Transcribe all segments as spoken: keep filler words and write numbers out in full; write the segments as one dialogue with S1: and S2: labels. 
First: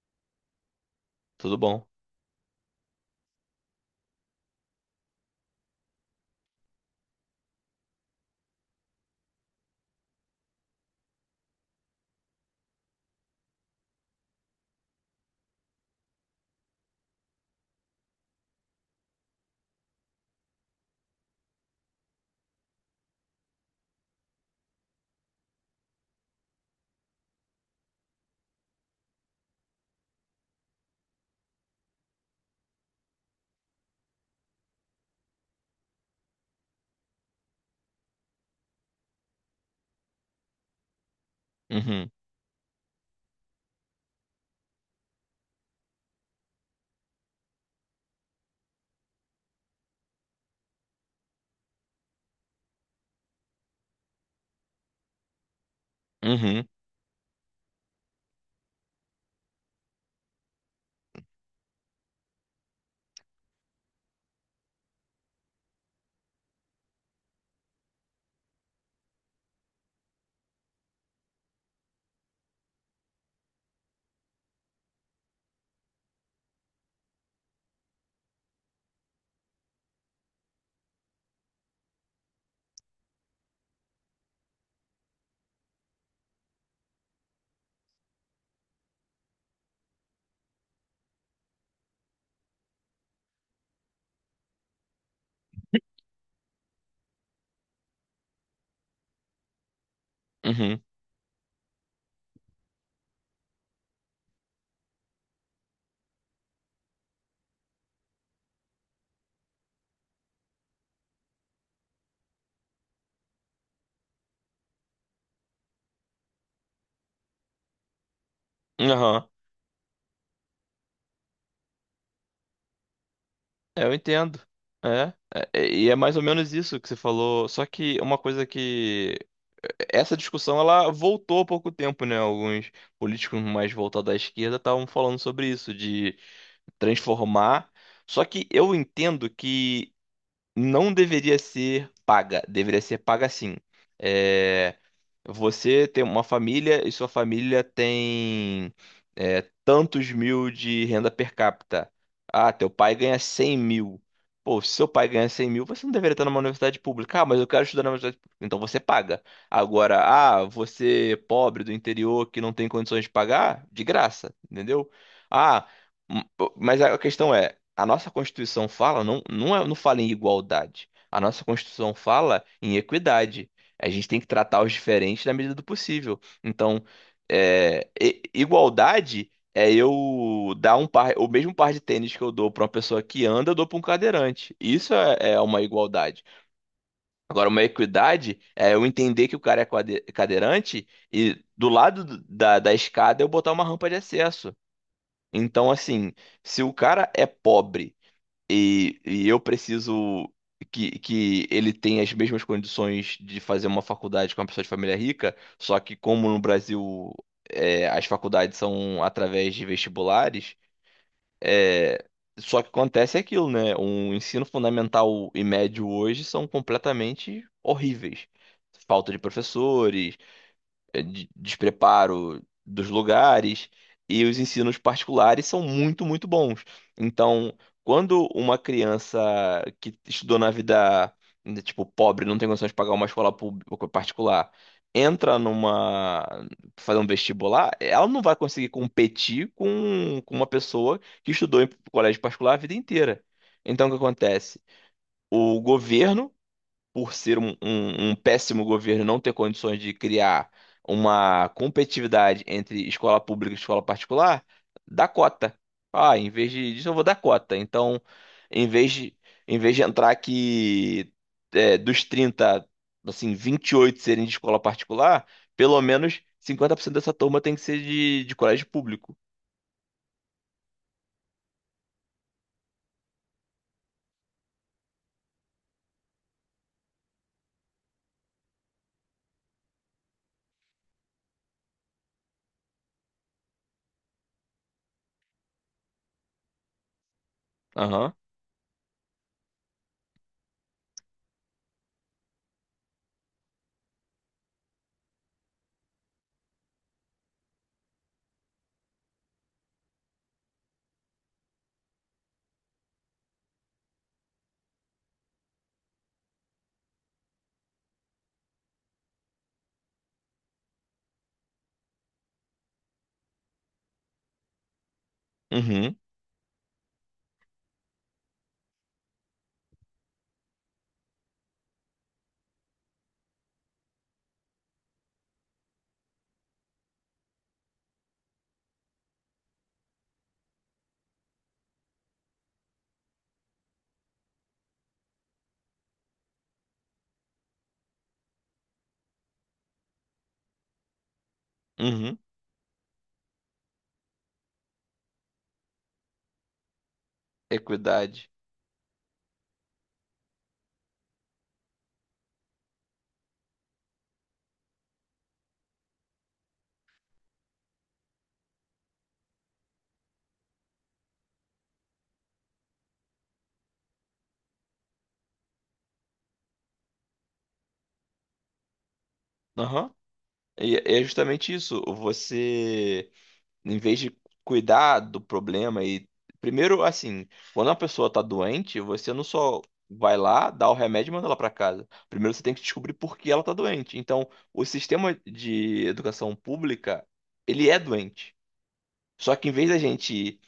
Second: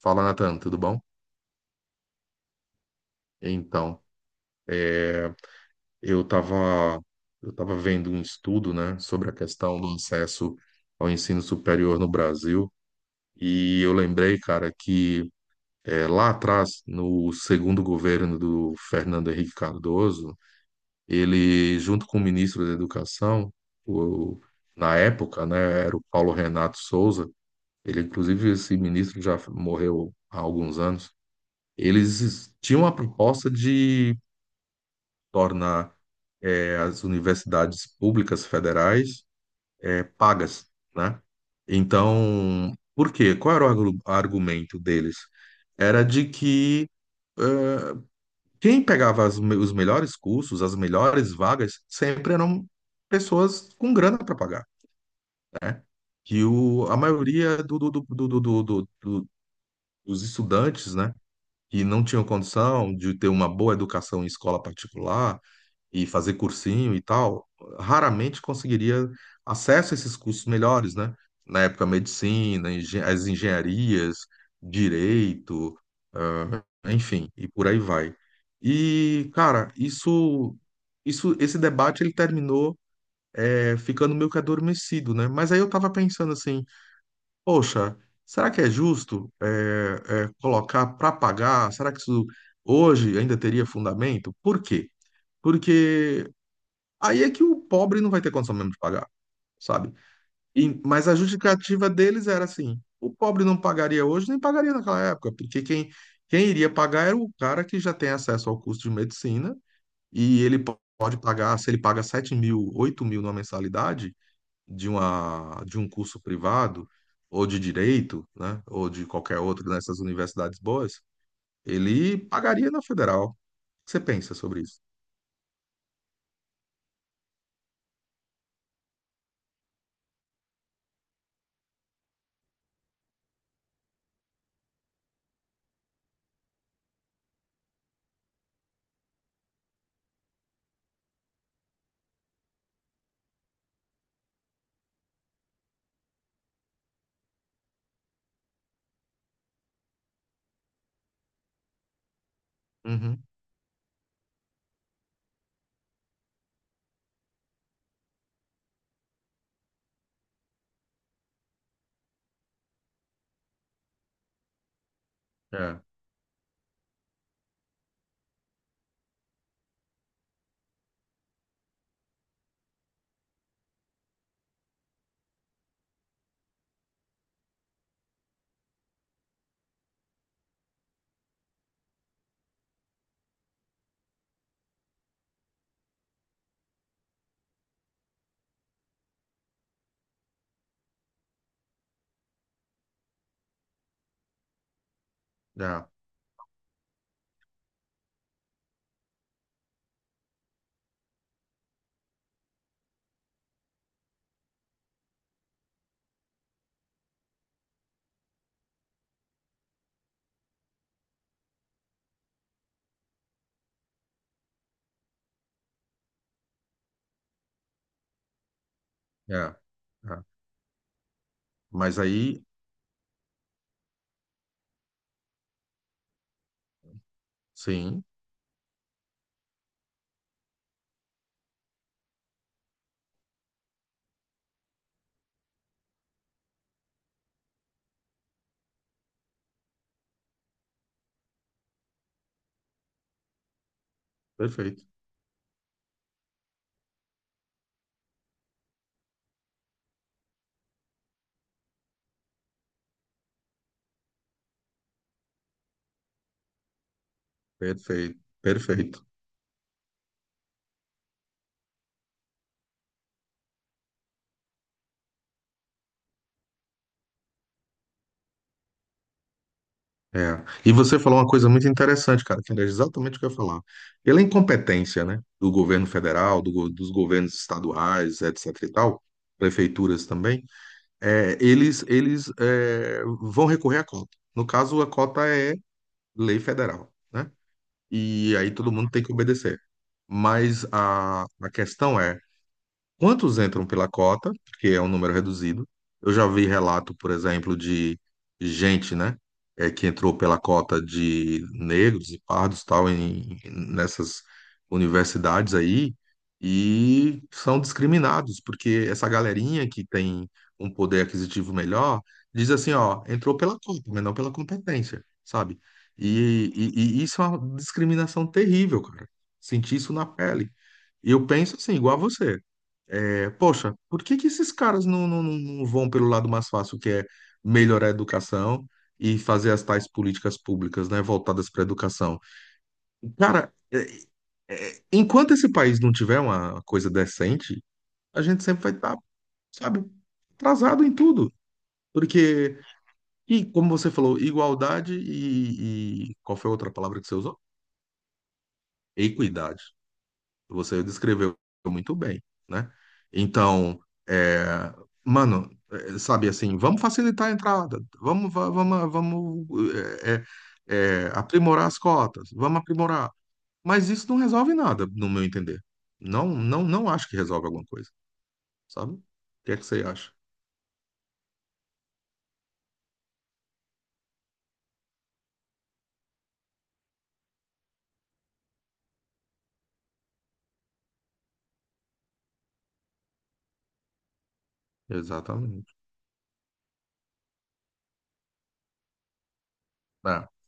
S1: Fala, Nathan, tudo bom?
S2: Tudo bom.
S1: Então, eu estava eu tava vendo um estudo, né, sobre a questão do acesso ao ensino superior no Brasil, e eu lembrei, cara, que eh, lá atrás, no segundo governo do Fernando Henrique Cardoso, ele, junto com o ministro da Educação, o, na época, né, era o Paulo Renato Souza. Ele, inclusive, esse ministro já morreu há alguns anos. Eles tinham a proposta de tornar eh, as universidades públicas federais eh, pagas, né?
S2: Uhum,
S1: Então, por quê? Qual era o argu- argumento deles? Era de que quem pegava as me- os melhores cursos, as melhores vagas, sempre eram pessoas com grana para pagar, né? Que
S2: uhum,
S1: o, a maioria do, do, do, do, do, do- do- do- dos estudantes, né? Que não tinham condição de ter uma boa educação em escola particular, e fazer cursinho e tal, raramente conseguiria acesso a esses cursos melhores, né? Na época, medicina, engen- as engenharias, direito, ah, enfim, e por aí vai. E, cara, isso, isso, esse debate ele terminou é, ficando meio que adormecido, né? Mas aí eu tava pensando assim, poxa, será que é justo é, é, colocar para pagar? Será que isso hoje ainda teria fundamento? Por quê? Porque aí é que o pobre não vai ter condição mesmo de pagar, sabe? E-
S2: uhum,
S1: mas a justificativa deles era assim: o pobre não pagaria hoje, nem pagaria naquela época, porque quem, quem iria pagar era o cara que já tem acesso ao curso de medicina, e ele po- pode pagar, se ele paga sete mil, oito mil numa mensalidade de, uma, de um curso privado, ou de direito, né? Ou de
S2: aham.
S1: qualquer outro nessas universidades boas, ele pagaria na federal. O
S2: É,
S1: que
S2: eu
S1: você pensa
S2: entendo.
S1: sobre isso?
S2: É, é, é, e é mais ou menos isso que você falou. Só que uma coisa que. Essa discussão ela voltou há pouco tempo, né? Alguns políticos mais voltados à esquerda estavam falando sobre isso, de transformar. Só que eu entendo que não deveria ser paga, deveria ser paga sim. É, você tem uma família e sua família tem é, tantos mil de renda per capita. Ah, teu pai ganha
S1: Uhum.
S2: cem mil. Pô, se seu pai ganha cem mil, você não deveria estar numa universidade pública. Ah, mas eu quero estudar na universidade pública. Então você paga. Agora, ah, você pobre do interior que não tem condições de pagar, de graça, entendeu? Ah,
S1: É,
S2: m- mas a questão é, a nossa Constituição fala, não, não, é- não fala em igualdade. A nossa Constituição fala em equidade. A gente tem que tratar os diferentes na medida do possível. Então, é, e- igualdade é eu dar um par, o mesmo par de tênis que eu dou para uma pessoa que anda, eu dou para um cadeirante. Isso é, é uma igualdade. Agora, uma equidade é eu entender que o cara é quade- cadeirante e do lado do- da, da escada eu botar uma rampa de acesso. Então,
S1: é,
S2: assim, se o cara é pobre e, e eu preciso que, que ele tenha as mesmas condições de fazer uma faculdade com uma pessoa de família rica, só que como no Brasil é, as faculdades são através de vestibulares, é, só que acontece aquilo, né? O ensino fundamental e médio hoje são completamente horríveis. Falta de
S1: é. É.
S2: professores, eh, de-
S1: Mas
S2: despreparo
S1: aí
S2: dos lugares e os ensinos particulares são muito, muito bons. Então,
S1: sim,
S2: quando uma criança que estudou na vida, né, tipo, pobre, não tem condições de pagar uma escola pública particular, entra numa, fazer um vestibular, ela não vai conseguir competir com, com uma pessoa que estudou em colégio particular a vida inteira. Então, o que acontece?
S1: perfeito,
S2: O governo por ser um, um- um péssimo governo não ter condições de criar uma competitividade entre escola pública e escola particular, dá cota. Ah, em vez de- disso eu vou dar cota. Então,
S1: perfeito,
S2: em vez
S1: perfeito.
S2: de, em vez de entrar que é, dos trinta assim, vinte e oito serem de escola particular, pelo menos cinquenta por cento dessa turma tem que ser de, de colégio público.
S1: É. E você falou uma coisa muito interessante, cara, que era exatamente o que eu ia falar. Pela incompetência, né, do governo federal, do go- dos governos estaduais, etc e tal, prefeituras também, é, eles, eles é, vão recorrer à cota. No caso, a cota é lei federal, né?
S2: Aham.
S1: E aí todo mundo tem que obedecer. Mas a, a questão é: quantos entram pela cota, que é um número reduzido? Eu já vi relato, por exemplo, de gente, né, é, que entrou pela cota de negros e pardos, tal, em, nessas universidades aí, e são discriminados, porque essa galerinha que tem um poder aquisitivo melhor diz assim, ó, entrou pela cota, mas não pela competência, sabe?
S2: Uhum.
S1: E, e e isso é uma discriminação terrível, cara. Senti isso na pele. E eu penso assim, igual a você. É, poxa, por que que esses caras não, não, não não vão pelo lado mais fácil, que é melhorar a educação e fazer as tais políticas públicas, né, voltadas para a educação? Cara, é, é, enquanto esse país não tiver uma coisa decente, a gente sempre vai estar, sabe, atrasado em tudo.
S2: Uhum.
S1: Porque, e como você falou, igualdade e, e qual foi a outra palavra que você usou?
S2: Equidade.
S1: Equidade. Você descreveu muito bem, né? Então, é, mano, é, sabe assim, vamos facilitar a entrada, vamos, va- vamos, vamos, é, é, é, aprimorar as cotas, vamos aprimorar. Mas isso não resolve nada, no meu entender. Não, não, não acho que resolve alguma coisa, sabe? O que é que você
S2: Aham.
S1: acha?
S2: E e é justamente isso. Você. Em vez de cuidar do problema e. Primeiro, assim, quando uma pessoa tá doente, você não só vai lá, dá o remédio e manda ela pra casa. Primeiro você tem que descobrir por que ela tá doente. Então, o sistema
S1: Exatamente.
S2: de educação pública, ele é doente. Só que em vez da
S1: É.
S2: gente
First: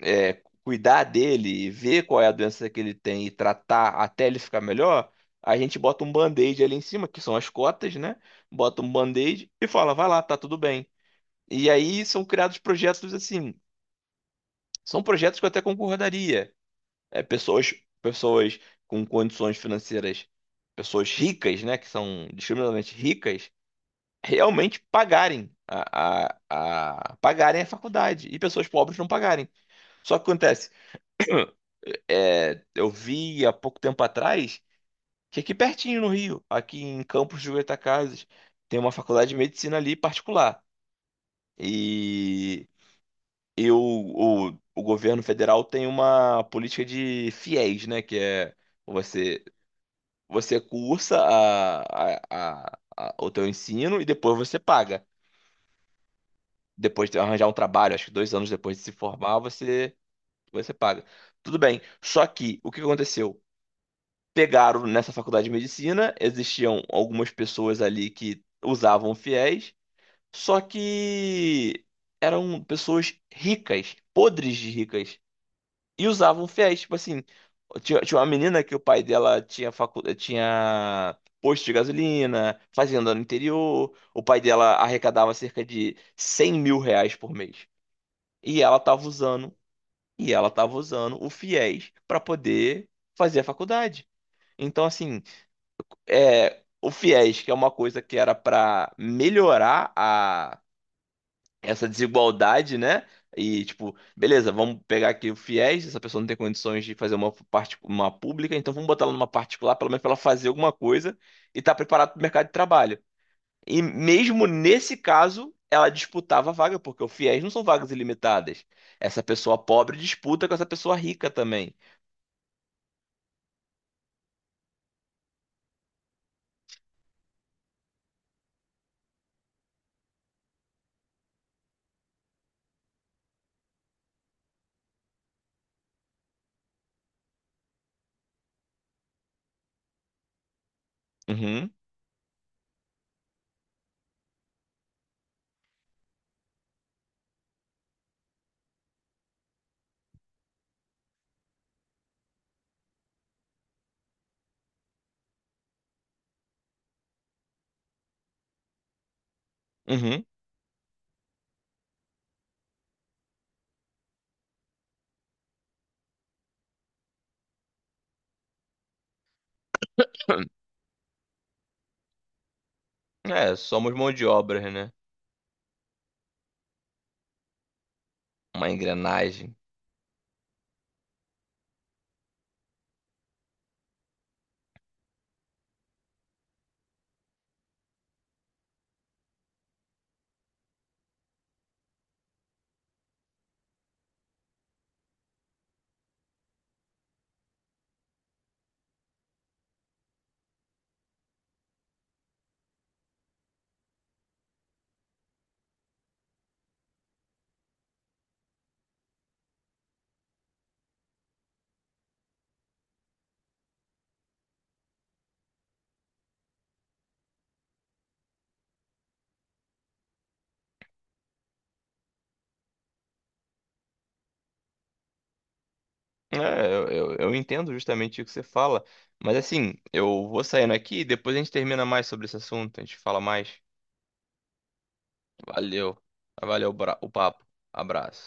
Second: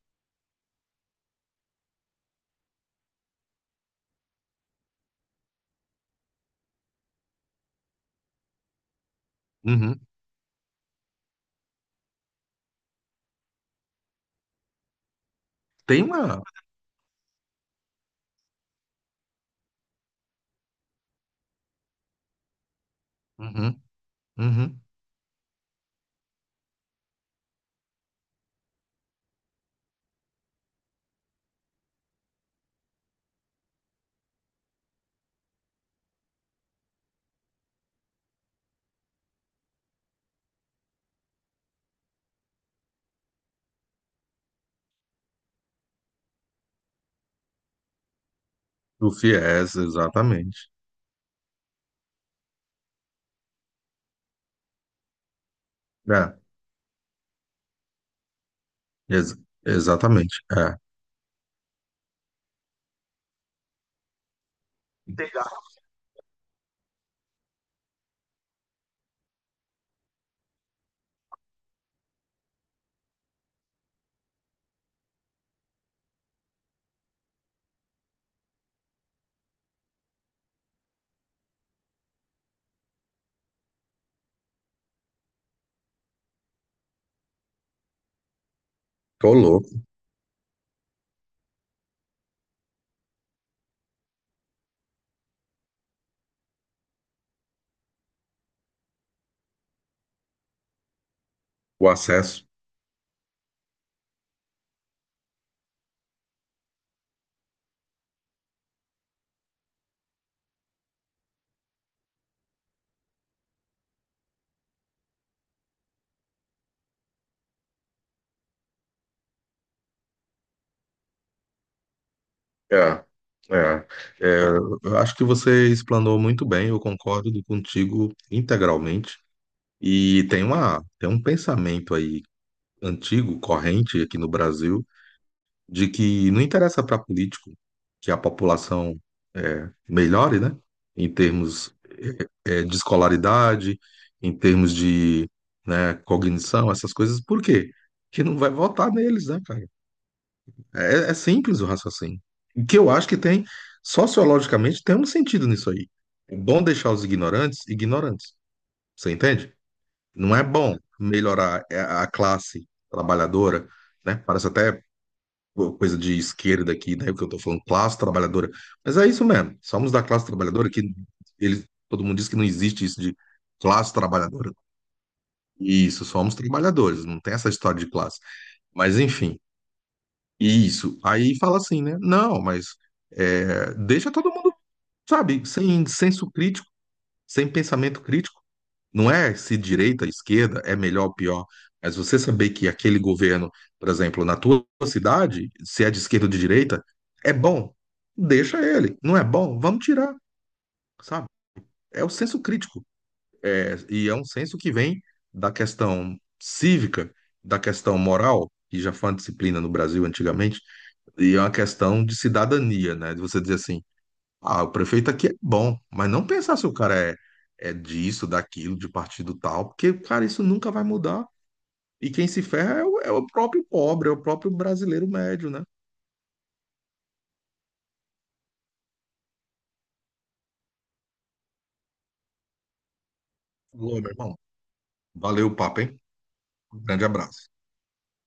S2: é, cuidar dele e ver qual é a doença que ele tem e tratar até ele ficar melhor, a gente bota um band-aid ali em cima, que são as cotas, né? Bota um band-aid e fala,
S1: Uhum.
S2: vai lá, tá tudo bem. E aí são criados projetos assim são projetos que eu até
S1: Tem uma.
S2: concordaria. É, pessoas, pessoas com condições financeiras, pessoas ricas, né, que são discriminadamente ricas,
S1: Uhum.
S2: realmente
S1: Uhum.
S2: pagarem a, a, a- pagarem a faculdade e pessoas pobres não pagarem. Só que acontece, é, eu vi há pouco tempo atrás que aqui pertinho no Rio, aqui em Campos de Goytacazes, tem uma faculdade de medicina ali particular. e E o, o, o governo federal tem uma política de fiéis, né? Que é
S1: O
S2: você,
S1: FIES,
S2: você
S1: exatamente.
S2: cursa a, a, a- a- o teu ensino e depois você paga.
S1: É.
S2: Depois de arranjar um trabalho, acho que dois anos depois de se
S1: Ex-
S2: formar, você,
S1: exatamente.
S2: você
S1: É.
S2: paga. Tudo bem. Só que o que aconteceu? Pegaram nessa faculdade de medicina, existiam algumas pessoas ali que usavam fiéis, só que eram pessoas ricas, podres de ricas. E usavam fiéis, tipo assim. Tinha, tinha uma menina que o pai dela tinha, facu... tinha posto de gasolina, fazenda no interior. O pai dela arrecadava cerca de cem mil reais por mês. E ela tava
S1: Tô
S2: usando,
S1: louco.
S2: e ela tava usando o fiéis para poder fazer a faculdade. Então, assim, é, o fiéis, que é uma coisa que era para melhorar a essa
S1: O acesso.
S2: desigualdade, né? E tipo, beleza, vamos pegar aqui o FIES, essa pessoa não tem condições de fazer uma parte uma pública, então vamos botar ela numa particular, pelo menos para ela fazer alguma coisa e estar tá preparada para o mercado de trabalho. E mesmo nesse caso, ela disputava a vaga, porque o FIES não são vagas ilimitadas. Essa pessoa pobre disputa com essa pessoa rica também.
S1: É, é, é, eu acho que você explanou muito bem, eu concordo contigo integralmente. E tem uma, tem um pensamento aí antigo, corrente aqui no Brasil, de que não interessa para político que a população é, melhore, né? Em
S2: Uhum,
S1: termos é, de escolaridade, em termos de, né, cognição, essas coisas. Por quê? Porque não vai votar neles, né, cara? É, é é simples o raciocínio. O que eu acho que tem, sociologicamente, tem um sentido nisso aí. É bom deixar os ignorantes ignorantes. Você entende?
S2: uhum.
S1: Não é bom melhorar a a classe trabalhadora, né? Parece até coisa de esquerda aqui, né? O que eu tô falando, classe trabalhadora. Mas é isso mesmo. Somos da classe trabalhadora que eles, todo mundo diz que não existe isso de
S2: É,
S1: classe
S2: somos mão de
S1: trabalhadora.
S2: obra, né?
S1: Isso, somos trabalhadores, não tem essa história de classe.
S2: Uma
S1: Mas enfim.
S2: engrenagem.
S1: Isso. Aí fala assim, né? Não, mas é, deixa todo mundo, sabe, sem senso crítico, sem pensamento crítico. Não é se direita, esquerda, é melhor ou pior. Mas você saber que aquele governo, por exemplo, na tua cidade, se é de esquerda ou de direita, é bom, deixa ele. Não é bom, vamos tirar, sabe? É o senso crítico. É, e é um senso que vem da questão cívica, da questão moral, que já foi uma disciplina no Brasil antigamente e é uma questão de cidadania, né? De você dizer assim, ah, o prefeito aqui é bom, mas não pensar se o cara é, é disso, daquilo, de partido tal, porque, cara, isso nunca vai mudar. E quem se ferra é o, é o próprio pobre, é o próprio brasileiro médio, né?
S2: É, eu, eu, eu entendo justamente o que você fala, mas assim, eu vou saindo aqui e depois a gente termina mais sobre esse assunto, a gente fala mais.
S1: Ô, meu irmão, valeu o papo,
S2: Valeu,
S1: hein?
S2: valeu o
S1: Um
S2: bra-
S1: grande
S2: o papo,
S1: abraço.
S2: abraço.